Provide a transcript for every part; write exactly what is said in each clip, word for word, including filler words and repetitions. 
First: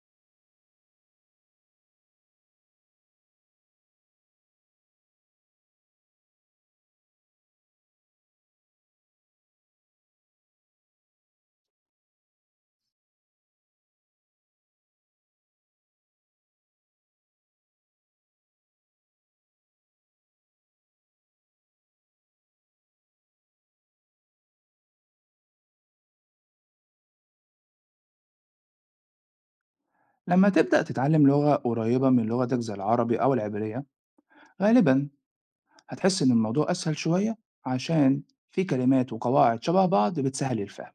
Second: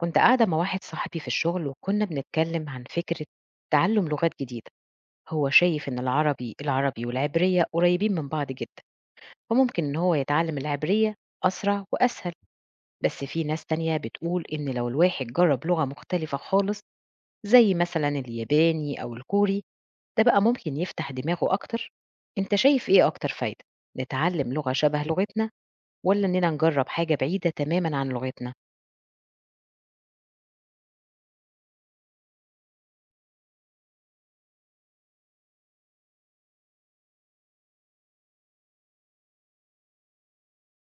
كنت قاعدة مع واحد صاحبي في الشغل وكنا بنتكلم عن فكرة تعلم لغات جديدة. هو شايف إن العربي العربي والعبرية قريبين من بعض جدا، فممكن إن هو يتعلم العبرية أسرع وأسهل. بس في ناس تانية بتقول إن لو الواحد جرب لغة مختلفة خالص، زي مثلا الياباني أو الكوري، ده بقى ممكن يفتح دماغه أكتر. أنت شايف إيه أكتر فايدة؟ نتعلم لغة شبه لغتنا، ولا إننا نجرب حاجة بعيدة تماما عن لغتنا؟ لما تبدأ تتعلم لغة قريبة من لغتك زي العربي أو العبرية غالبا هتحس إن الموضوع أسهل شوية، عشان في كلمات وقواعد شبه بعض بتسهل الفهم.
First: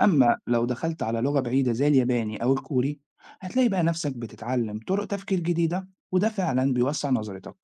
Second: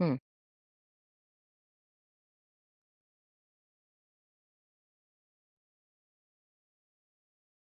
مم. أما لو دخلت على لغة بعيدة زي الياباني أو الكوري هتلاقي بقى نفسك بتتعلم طرق تفكير جديدة، وده فعلا بيوسع نظرتك.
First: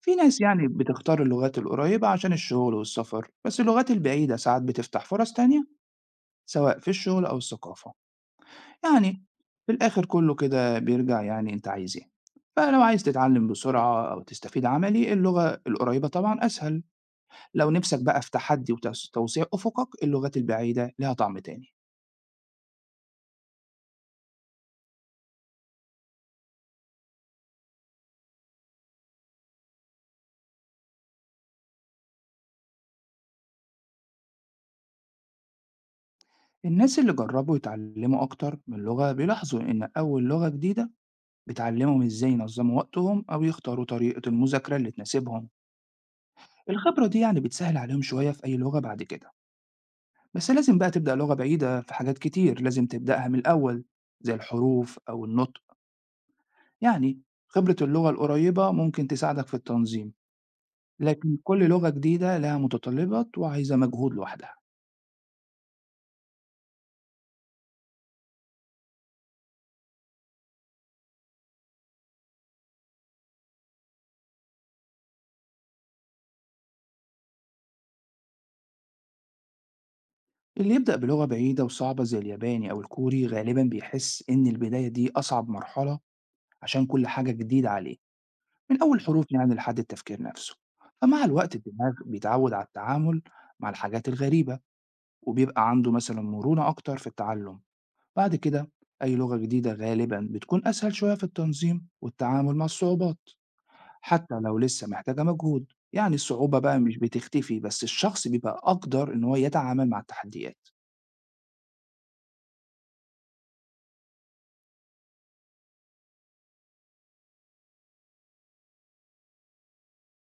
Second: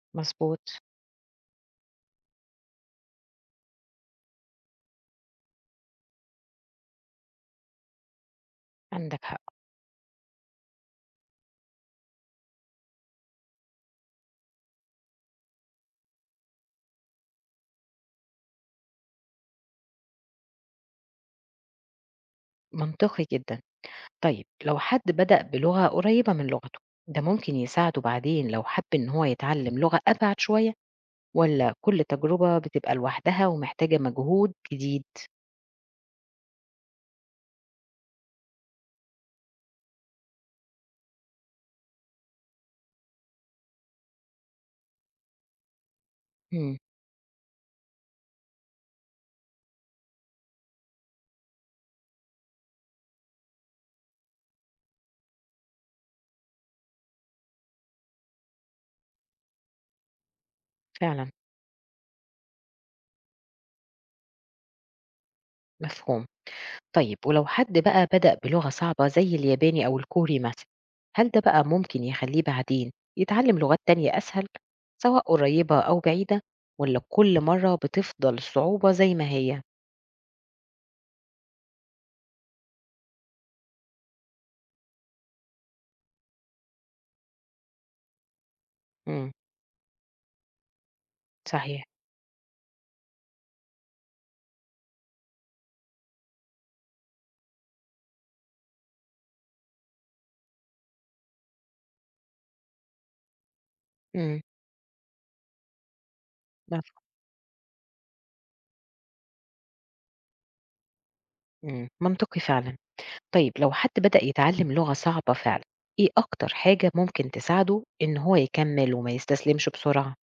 في ناس مظبوط. يعني بتختار اللغات القريبة عشان الشغل والسفر، بس اللغات البعيدة ساعات بتفتح فرص تانية سواء في الشغل أو الثقافة. يعني عندك حق. في الآخر كله كده بيرجع يعني أنت عايز إيه. فلو عايز تتعلم بسرعة أو تستفيد عملي اللغة القريبة طبعا أسهل، لو نفسك بقى في تحدي وتوسيع أفقك اللغات البعيدة لها طعم تاني. منطقي جدا. طيب لو حد بدأ بلغة قريبة من لغته، ده ممكن يساعده بعدين لو حب إن هو يتعلم لغة أبعد شوية، ولا كل تجربة بتبقى لوحدها ومحتاجة مجهود جديد؟ الناس اللي جربوا يتعلموا أكتر من لغة بيلاحظوا إن أول لغة جديدة بتعلمهم إزاي ينظموا وقتهم أو يختاروا طريقة المذاكرة اللي تناسبهم. مم. الخبرة دي يعني بتسهل عليهم شوية في أي لغة بعد كده، بس لازم بقى تبدأ لغة بعيدة في حاجات كتير لازم تبدأها من الأول زي الحروف أو النطق. يعني خبرة اللغة القريبة ممكن تساعدك في التنظيم، فعلا. لكن كل لغة جديدة لها متطلبات وعايزة مجهود لوحدها. مفهوم. طيب ولو حد بقى بدأ بلغة صعبة زي الياباني أو الكوري مثلا، هل ده بقى ممكن يخليه بعدين يتعلم لغات تانية أسهل، سواء قريبة أو بعيدة، ولا كل مرة بتفضل الصعوبة زي ما هي؟ اللي يبدأ بلغة بعيدة وصعبة زي الياباني أو الكوري غالبا بيحس إن البداية دي أصعب مرحلة، عشان كل حاجة جديدة عليه، من أول حروف مم. يعني لحد التفكير نفسه. فمع الوقت صحيح. الدماغ بيتعود على التعامل مع الحاجات الغريبة، وبيبقى عنده مثلا مرونة أكتر في التعلم. بعد كده أي لغة جديدة غالبا بتكون أسهل شوية في التنظيم والتعامل مع الصعوبات، حتى مم. لو لسه محتاجة مجهود. يعني الصعوبة بقى مش بتختفي، بس الشخص بيبقى أقدر إن هو يتعامل مع التحديات. إمم، منطقي فعلًا. طيب لو حد بدأ يتعلم لغة صعبة فعلًا، إيه أكتر حاجة ممكن تساعده إن هو يكمّل وما يستسلمش بسرعة؟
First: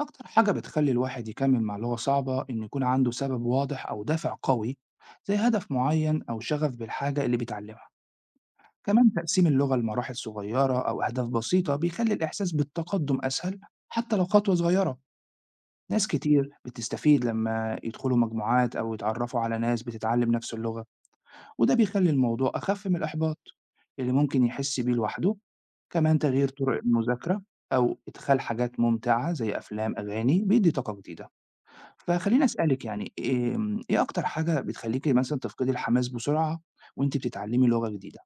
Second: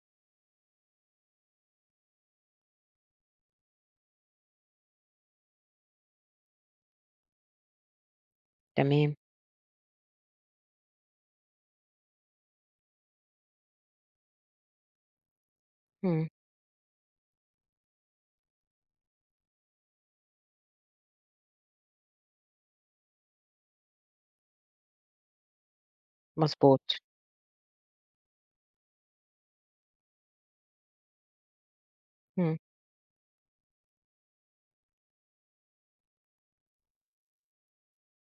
أكتر حاجة بتخلي الواحد يكمل مع اللي هو صعبة إن يكون عنده سبب واضح أو دافع قوي، زي هدف معين أو شغف بالحاجة اللي بيتعلمها. كمان تمام، تقسيم اللغة لمراحل صغيرة أو أهداف بسيطة بيخلي الإحساس بالتقدم أسهل، حتى لو خطوة صغيرة. ناس إمم، كتير بتستفيد لما يدخلوا مجموعات أو يتعرفوا على ناس بتتعلم نفس اللغة، وده بيخلّي الموضوع أخف من الإحباط اللي ممكن يحس بيه لوحده، كمان تغيير طرق مضبوط، المذاكرة أو إدخال حاجات ممتعة زي أفلام، أغاني بيدّي طاقة جديدة. فخلّيني إمم. أسألِك يعني آمم، إيه أكتر حاجة بتخلّيكِ مثلًا تفقدي الحماس بسرعة وأنتِ بتتعلمي لغة جديدة؟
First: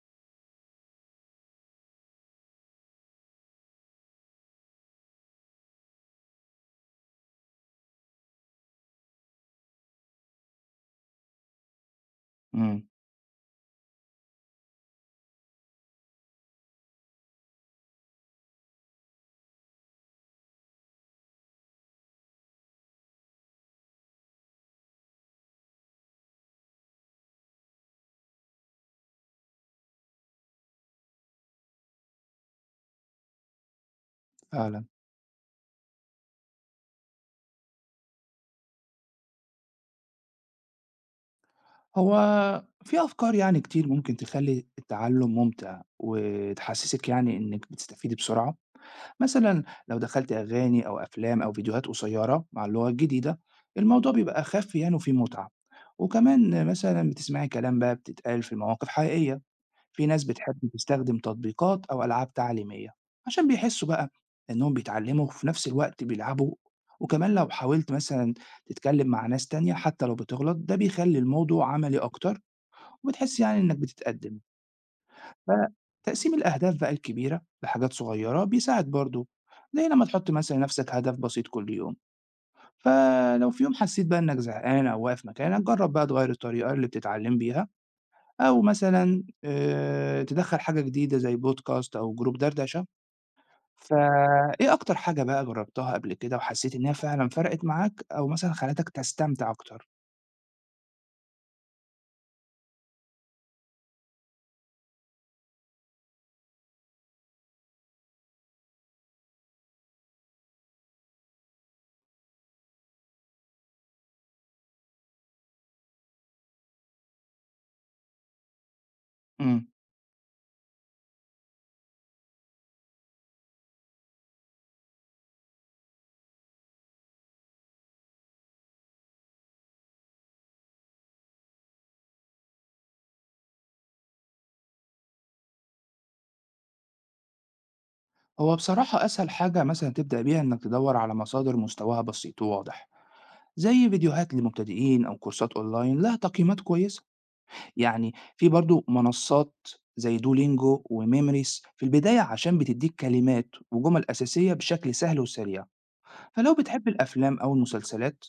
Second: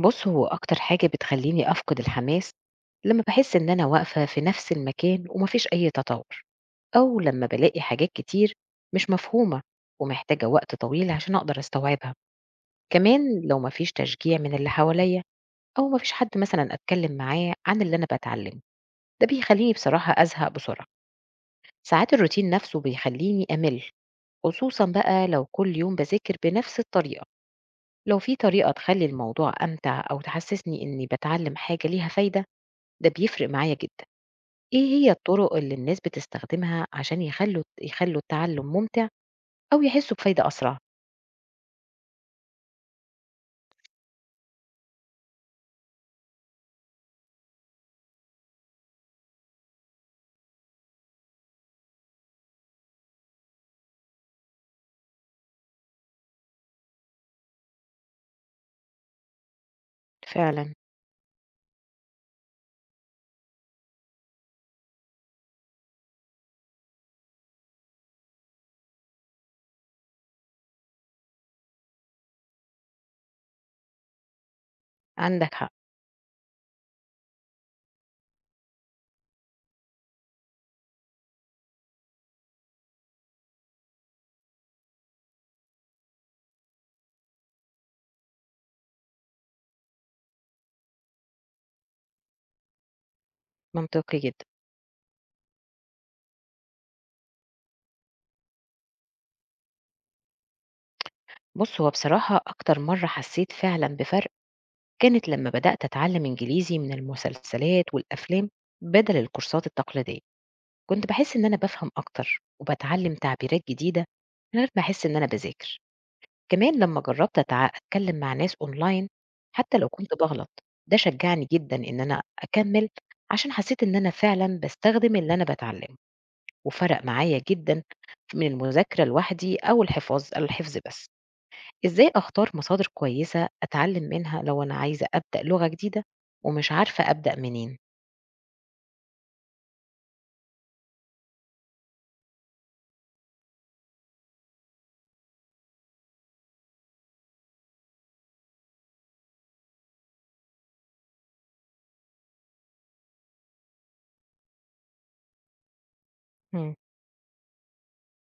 بُص، هو أكتر حاجة بتخلّيني أفقد الحماس لمّا باحس إن أنا واقفة في نفس المكان وما فيش أي تطوّر، أو لمّا بالاقي حاجات كتير مش مفهومة ومحتاجة وقت طويل عشان أقدر أستوعبها. إمم، كمان لو ما فيش تشجيع من اللي حواليّا أو ما فيش حد مثلًا أتكلّم معاه عن اللي أنا باتعلمه. ده بيخلّيني بصراحة أزهق بسرعة، ساعات الروتين نفسه بيخلّيني أمِل، خصوصًا بقى لو كل يوم باذاكر بنفس الطريقة. لو في طريقة تخلّي الموضوع أمتع أو تحسسني إني باتعلم حاجة ليها فايدة، ده بيفرق معايا جدًا. إيه فعلًا. هي الطرق اللي الناس بتستخدمها عشان يخلّوا يخلّوا التعلم ممتع أو يحسوا بفايدة أسرع؟ هو في أفكار يعني كتير ممكن تخلّي التعلم ممتع وتحسّسِك يعني إنِّك بتستفيدي بسرعة. مثلا لو دخلت أغاني أو أفلام أو فيديوهات قصيرة مع اللغة الجديدة الموضوع بيبقى أخف يعني وفيه متعة، وكمان مثلا بتسمعي كلام بقى بتتقال في مواقف حقيقية. في ناس بتحب فعلًا. تستخدم تطبيقات أو ألعاب تعليمية عشان بيحسوا بقى إنهم بيتعلموا وفي نفس الوقت بيلعبوا. وكمان لو حاولت مثلا تتكلم مع ناس تانية حتى لو بتغلط ده بيخلي الموضوع عملي أكتر، وبتحس يعني إنك بتتقدم. عندك حق، فتقسيم الأهداف بقى الكبيرة لحاجات صغيرة بيساعد برضه، زي لما تحط مثلا لنفسك هدف بسيط كل يوم. فلو في يوم حسيت بقى إنك زهقان أو واقف مكانك جرب بقى تغير الطريقة اللي بتتعلم بيها، أو مثلا آه، تدخل حاجة جديدة زي بودكاست أو جروب دردشة. منطقي جدًا. فإيه أكتر حاجة بقى جربتها قبل كده وحسيت إنها فعلا فرقت معاك أو مثلا خلتك تستمتع أكتر؟ بُص، هو بصراحة أكتر مرّة حسيت فعلًا بفرق كانت لمّا بدأت أتعلم إنجليزي من المسلسلات والأفلام بدل الكورسات التقليدية. كنت بحس إن أنا بفهم أكتر وبتعلم تعبيرات جديدة من غير ما أحس إن أنا بذاكر. كمان لما جربت أتع- أتكلم مع ناس أونلاين مم. حتى لو كنت بغلط، ده شجعني جدا إن أنا أكمل عشان حسيت إن أنا فعلا بستخدم اللي أنا بتعلمه، وفرق معايا جدا من المذاكرة لوحدي أو الحفاظ الحفظ بس. إزاي أختار مصادر كويسة أتعلم منها لو أنا عايزة أبدأ لغة جديدة ومش عارفة أبدأ منين؟ هو بصراحة أسهل حاجة مثلا تبدأ بيها إنك تدور على مصادر مستواها بسيط وواضح، زي فيديوهات للمبتدئين أو كورسات أونلاين لها تقييمات كويسة. يعني في برضو منصات زي دولينجو وميموريز في البداية عشان بتديك كلمات وجمل أساسية بشكل سهل وسريع. فلو مم. بتحب الأفلام أو المسلسلات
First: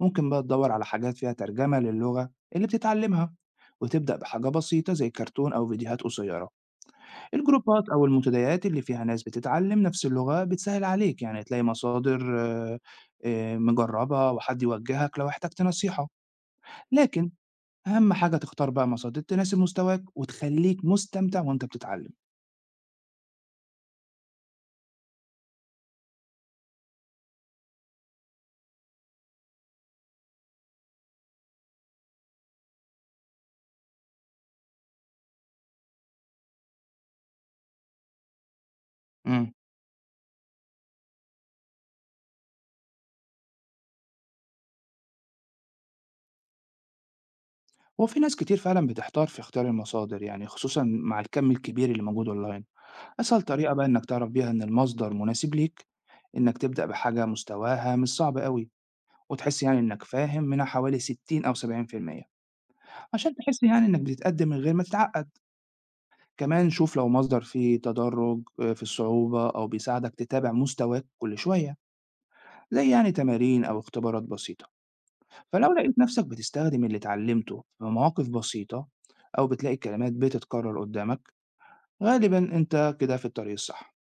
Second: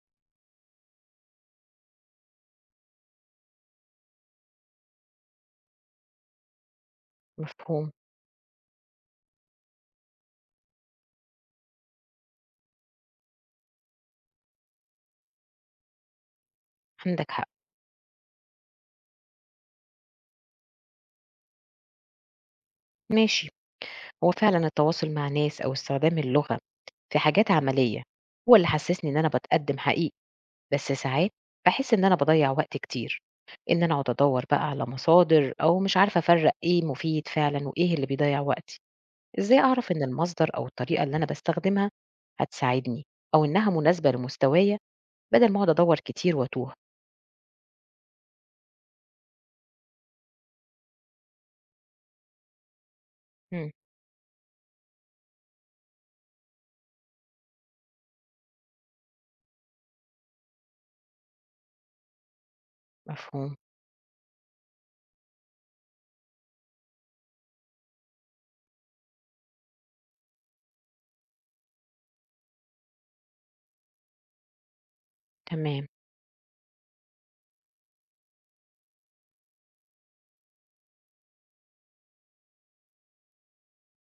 ممكن بقى تدور على حاجات فيها ترجمة للغة اللي بتتعلمها، وتبدأ بحاجة بسيطة زي كرتون أو فيديوهات قصيرة. الجروبات مفهوم. أو المنتديات اللي فيها ناس بتتعلم نفس اللغة بتسهل عليك يعني تلاقي مصادر آه، آه، مجربة وحد يوجهك لو احتجت نصيحة. عندك لكن حق. أهم حاجة تختار بقى مصادر تناسب مستواك وتخليك مستمتع وأنت بتتعلم. ماشي. هو فعلا التواصل مع ناس أو استخدام اللغة في حاجات عملية هو اللي حسسني إن أنا بتقدم حقيقي، بس ساعات بحس إن أنا بضيع وقت كتير إن أنا أقعد أدور بقى على مصادر، أو مش عارفة أفرق إيه مفيد فعلا وإيه اللي بيضيع وقتي. امم إزاي أعرف إن المصدر أو الطريقة اللي أنا بستخدمها هتساعدني، أو إنها مناسبة لمستوايا، بدل ما أقعد أدور كتير وأتوه؟ وفي ناس كتير فعلا بتحتار في اختيار المصادر، يعني خصوصا مع الكم الكبير اللي موجود اونلاين. اسهل مم، طريقه بقى انك تعرف بيها ان المصدر مناسب ليك انك تبدا بحاجه مستواها مش صعب قوي، وتحس يعني انك فاهم منها حوالي ستين او سبعين في المية، عشان مفهوم. تحس يعني انك بتتقدم من غير ما تتعقد. كمان شوف لو مصدر فيه تدرج آه، في الصعوبه او بيساعدك تتابع مستواك كل شويه، زي يعني تمارين او اختبارات بسيطه. فلو تمام. لقيت نفسك بتستخدم اللي اتعلمته في مواقف بسيطة أو بتلاقي الكلمات بتتكرر قدامك غالبا أنت كده في الطريق الصح.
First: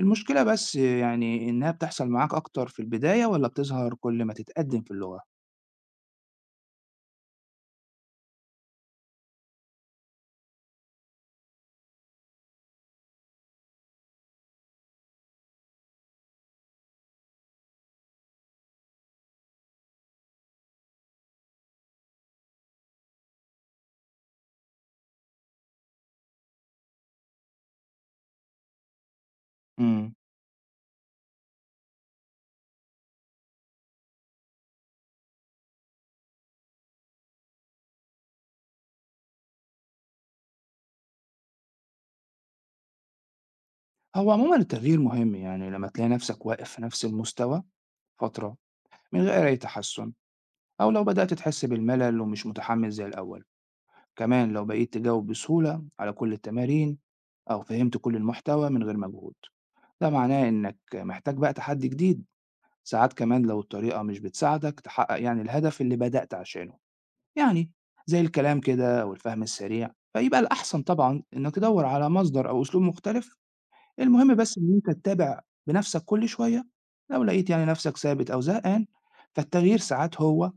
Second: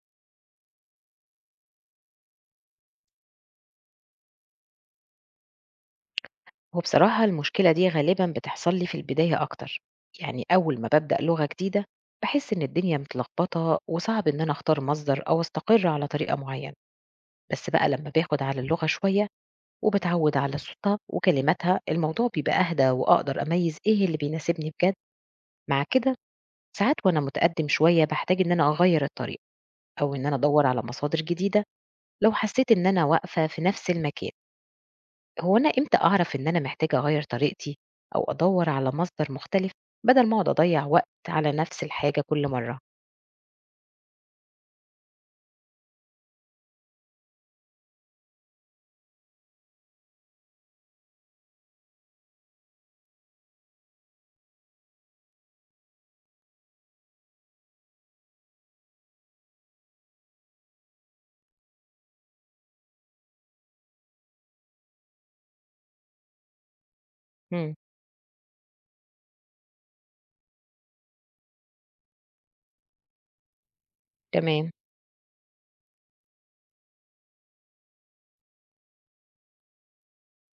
المشكلة بس يعني إنها بتحصل معاك أكتر في البداية ولا بتظهر كل ما تتقدم في اللغة؟ هو بصراحة المشكلة دي غالبا بتحصل لي في البداية أكتر. يعني أول ما ببدأ لغة جديدة، بحس إن الدنيا متلخبطة وصعب إن أنا أختار مصدر أو أستقر على طريقة معينة. بس بقى لما باخد على اللغة شوية وبتعود على صوتها وكلماتها، الموضوع بيبقى أهدى وأقدر أميز إيه اللي بيناسبني بجد. مع كده، ساعات وأنا متقدم شوية بحتاج إن أنا أغير الطريقة مم. أو إن أنا أدور على مصادر جديدة لو حسيت إن أنا واقفة في نفس المكان. هو أنا إمتى أعرف إن أنا محتاجة أغيّر طريقتي أو أدوّر على مصدر مختلف، بدل ما أقعد أضيّع وقت على نفس الحاجة كل مرّة؟ هو عموما التغيير مهم، يعني لما تلاقي نفسك واقف في نفس المستوى فترة من غير أي تحسن، أو لو بدأت تحس بالملل ومش متحمس زي الأول. كمان لو بقيت تجاوب بسهولة على كل التمارين أو فهمت كل المحتوى من غير مجهود ده معناه إنك محتاج بقى تحدي جديد. ساعات كمان لو الطريقة مش بتساعدك تحقق يعني الهدف اللي بدأت عشانه، يعني إمم، زي الكلام كده والفهم السريع فيبقى الأحسن طبعا إنك تدور على مصدر أو أسلوب مختلف. المهم بس تمام، إن أنت تتابع بنفسك كل شوية، لو لقيت يعني نفسك ثابت أو زهقان فالتغيير ساعات هو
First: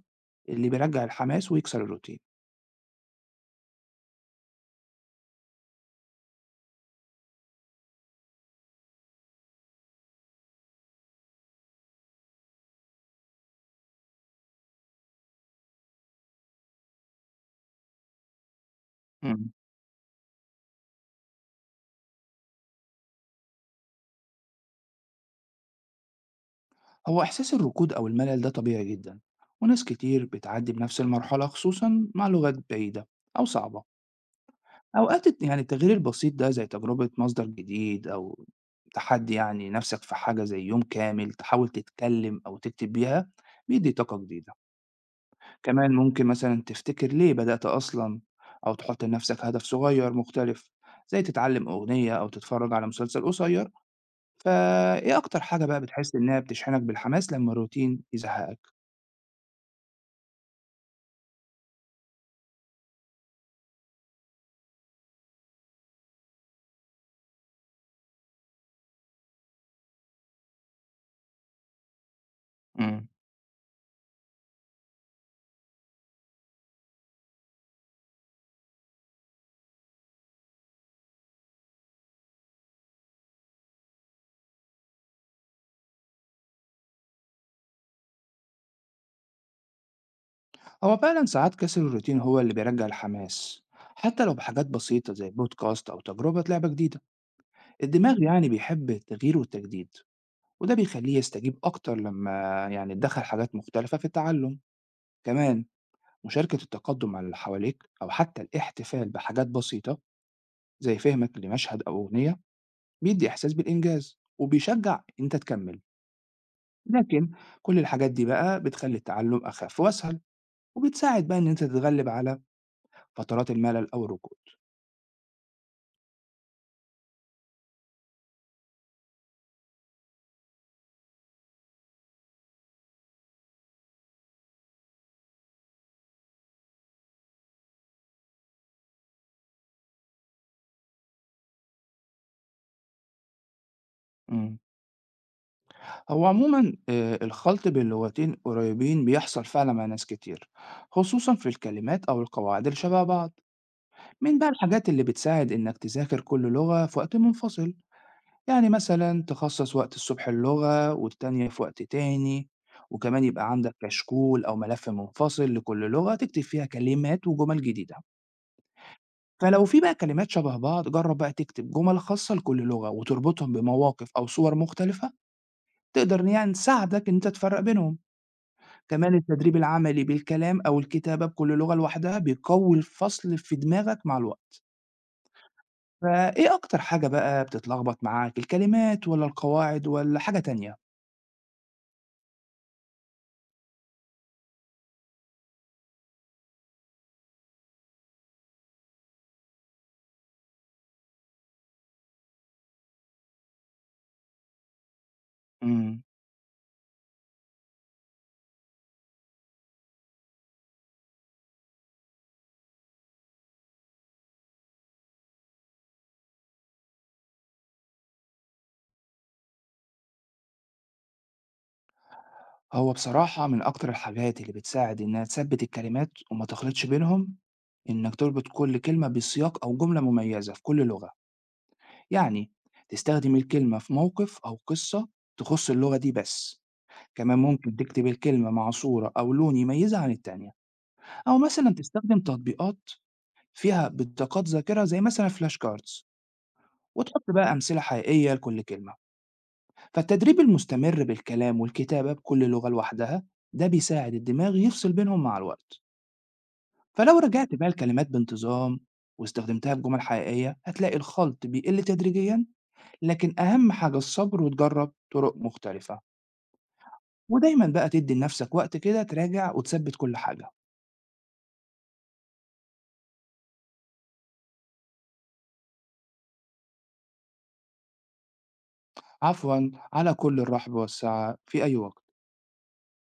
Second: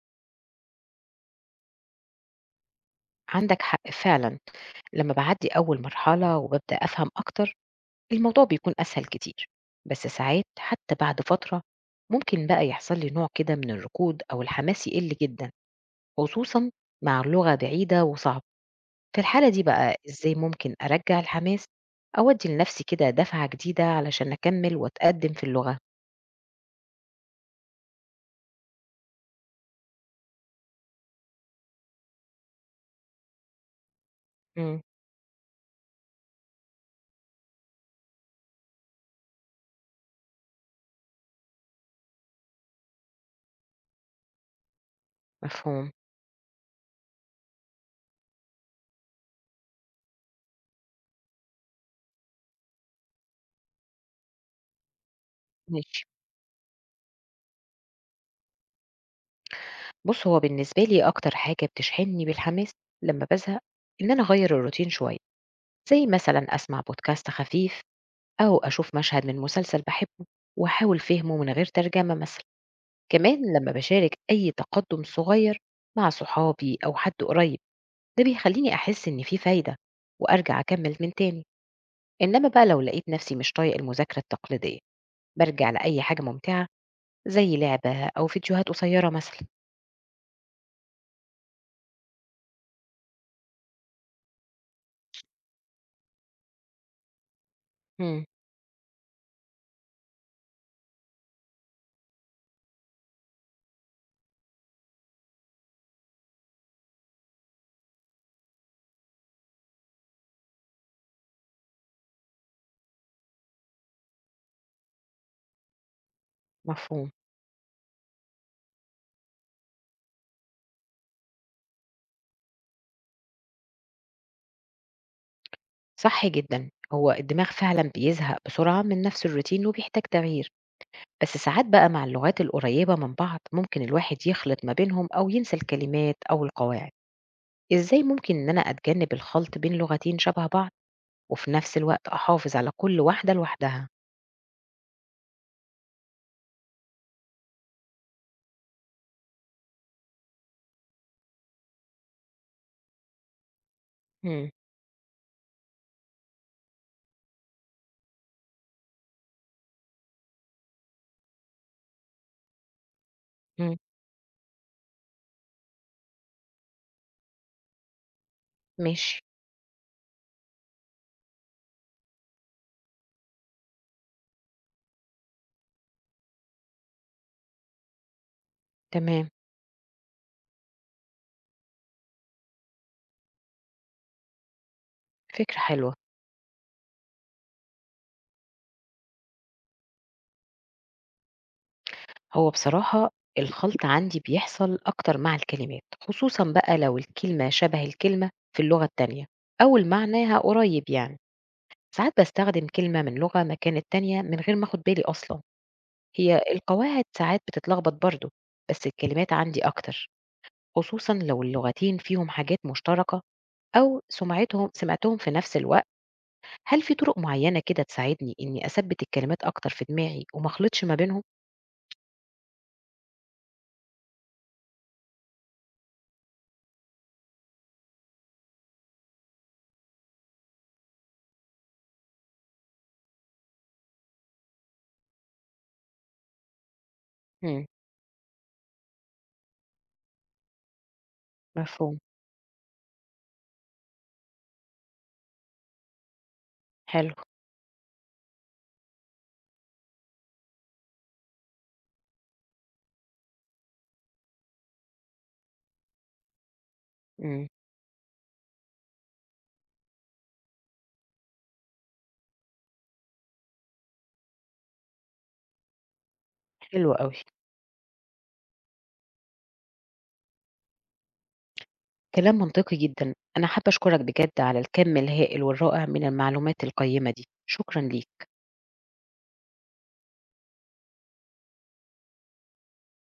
اللي بيرجع الحماس ويكسر الروتين. عندك حق فعلًا. لمّا باعدّي أول مرحلة وبابدأ أفهم أكتر، الموضوع بيكون أسهل كتير، بس ساعات حتى بعد فترة ممكن بقى يحصل لي نوع كده من الركود أو الحماس يقِل جدًا، خصوصًا مع لغة بعيدة وصعبة. في الحالة مم. دي بقى إزاي ممكن أرجّع الحماس أو أدّي لنفسي كده دفعة جديدة علشان أكمّل وأتقدّم في اللغة؟ هو إحساس الركود أو الملل ده طبيعي جدا، وناس كتير بتعدي بنفس المرحلة خصوصا مع لغات بعيدة أو صعبة. إمم، أوقات الت يعني التغيير البسيط ده زي تجربة مصدر جديد أو تحدّي يعني نَفْسك في حاجة زي يوم كامل تحاول تتكلّم أو تكتب بيها، بيدّي طاقة جديدة. مفهوم، كمان ممكن مثلًا تفتكر ليه بدأت أصلًا، أو تحُط لنَفْسك هدف صغير مختلف، زي تتعلّم أغنية أو تتفرّج على مسلسل قصيّر. فإيه أكتر حاجة بقى ماشي. بتحس إنّها بتشحنك بالحماس لمّا الروتين يزهّقك؟ بُص، هو بالنسبة لي أكتر حاجة بتشحنني بالحماس لمّا بازهق، إن أنا أغيّر الروتين شوية، زي مثلًا أسمع بودكاست خفيف أو أشوف مشهد من مسلسل باحبه وأحاول فهمه من غير ترجمة مثلًا. إمم. كمان لمّا باشارك أي تقدُّم صغير مع صحابي أو حد قريب، ده بيخلّيني أحس إن في فايدة وأرجع أكمّل من تاني. إنما بقى لو لقيت نفسي مش طايق المذاكرة التقليدية، بارجع لأي حاجة ممتعة زي لعبة أو فيديوهات قصيرة مثلًا. هو فعلًا ساعات كسر الروتين هو اللي بيرجّع الحماس، حتّى لو بحاجات بسيطة زي بودكاست أو تجربة لعبة جديدة. الدماغ إمم. يعني بيحب التغيير والتجديد، وده بيخليه يستجيب أكتر لما يعني تدخل حاجات مختلفة في التعلم. كمان مشاركة التقدم على اللي حواليك أو حتى الاحتفال بحاجات بسيطة زي فهمك لمشهد أو أغنية بيدي إحساس بالإنجاز وبيشجع أنت تكمل. مفهوم. لكن كل الحاجات دي بقى بتخلي التعلم أخف وأسهل، وبتساعد بقى إن أنت تتغلب على فترات الملل أو الركود. صح جدا. هو الدماغ فعلا بيزهق بسرعة من نفس الروتين وبيحتاج تغيير. بس ساعات بقى مع اللغات القريبة من بعض ممكن الواحد يخلط ما بينهم أو ينسى الكلمات أو القواعد. إزاي ممكن إن أنا أتجنب الخلط بين لغتين شبه بعض، وفي نفس الوقت أحافظ على كل واحدة لوحدها؟ هو عموما آه، الخلط بين لغتين قريبين بيحصل فعلا مع ناس كتير، خصوصا في الكلمات أو القواعد اللي شبه بعض. من بقى مم. الحاجات اللي بتساعد إنك تذاكر كل لغة في وقت منفصل، يعني مثلا تخصص وقت الصبح اللغة والتانية في وقت تاني. وكمان يبقى عندك مم. كشكول أو ملف منفصل لكل لغة تكتب فيها كلمات وجمل جديدة. ماشي. فلو في بقى كلمات شبه بعض جرب بقى تكتب جمل خاصة لكل لغة وتربطهم بمواقف أو صور مختلفة، تقدر يعني تساعدك إن أنت تفرق بينهم. كمان تمام. التدريب العملي بالكلام أو الكتابة بكل لغة لوحدها بيقوي الفصل في دماغك مع الوقت. فكرة حلوة. فإيه أكتر حاجة بقى بتتلخبط معاك، الكلمات ولا القواعد ولا حاجة تانية؟ هو بصراحة الخلط عندي بيحصل أكتر مع الكلمات، خصوصا بقى لو الكلمة شبه الكلمة في اللغة التانية أو المعنى قريب. يعني ساعات باستخدم كلمة من لغة مكان التانية من غير ما أخد بالي أصلًا. إمم. هي القواعد ساعات بتتلخبط برضه، بس الكلمات عندي أكتر، خصوصًا لو اللغتين فيهم حاجات مشتركة أو سمعتهم سمعتهم في نفس الوقت. هل في طرق معينة كده تساعدني إني أثبِّت الكلمات أكتر في دماغي وما أخلطش ما بينهم؟ هو بصراحة من أكتر الحاجات اللي بتساعد إنها تثبِّت الكلمات وما تخلطش بينهم إنك تربط كل كلمة بسياق أو جملة مميزة في كل لغة، يعني تستخدم الكلمة في موقف أو قصة تخُص اللغة دي بس، كمان إمم، ممكن تكتب الكلمة مع صورة أو لون يميزها عن التانية، أو مثلًا مفهوم، تستخدم تطبيقات فيها بطاقات ذاكرة زي مثلًا الflash cards حلو، وتحط بقى أمثلة حقيقية لكل كلمة، فالتدريب المستمر بالكلام والكتابة بكل لغة لوحدها ده بيساعد الدماغ يفصل بينهم مع الوقت، فلو إمم، رجعت بقى الكلمات بانتظام واستخدمتها بجمل حقيقية هتلاقي الخلط بيقل تدريجيًا، لكن أهم حاجة الصبر وتجرب طرق مختلفة، حلو أوي. ودايمًا بقى تدي لنفسك وقت كده تراجع وتثبت كل حاجة. كلام منطقي جدًا. أنا حابة أشكرك بجد على الكم الهائل والرائع من المعلومات القيّمة دي، شكرًا ليك. عفوًا، على كل الرحب والسعة في أي وقت.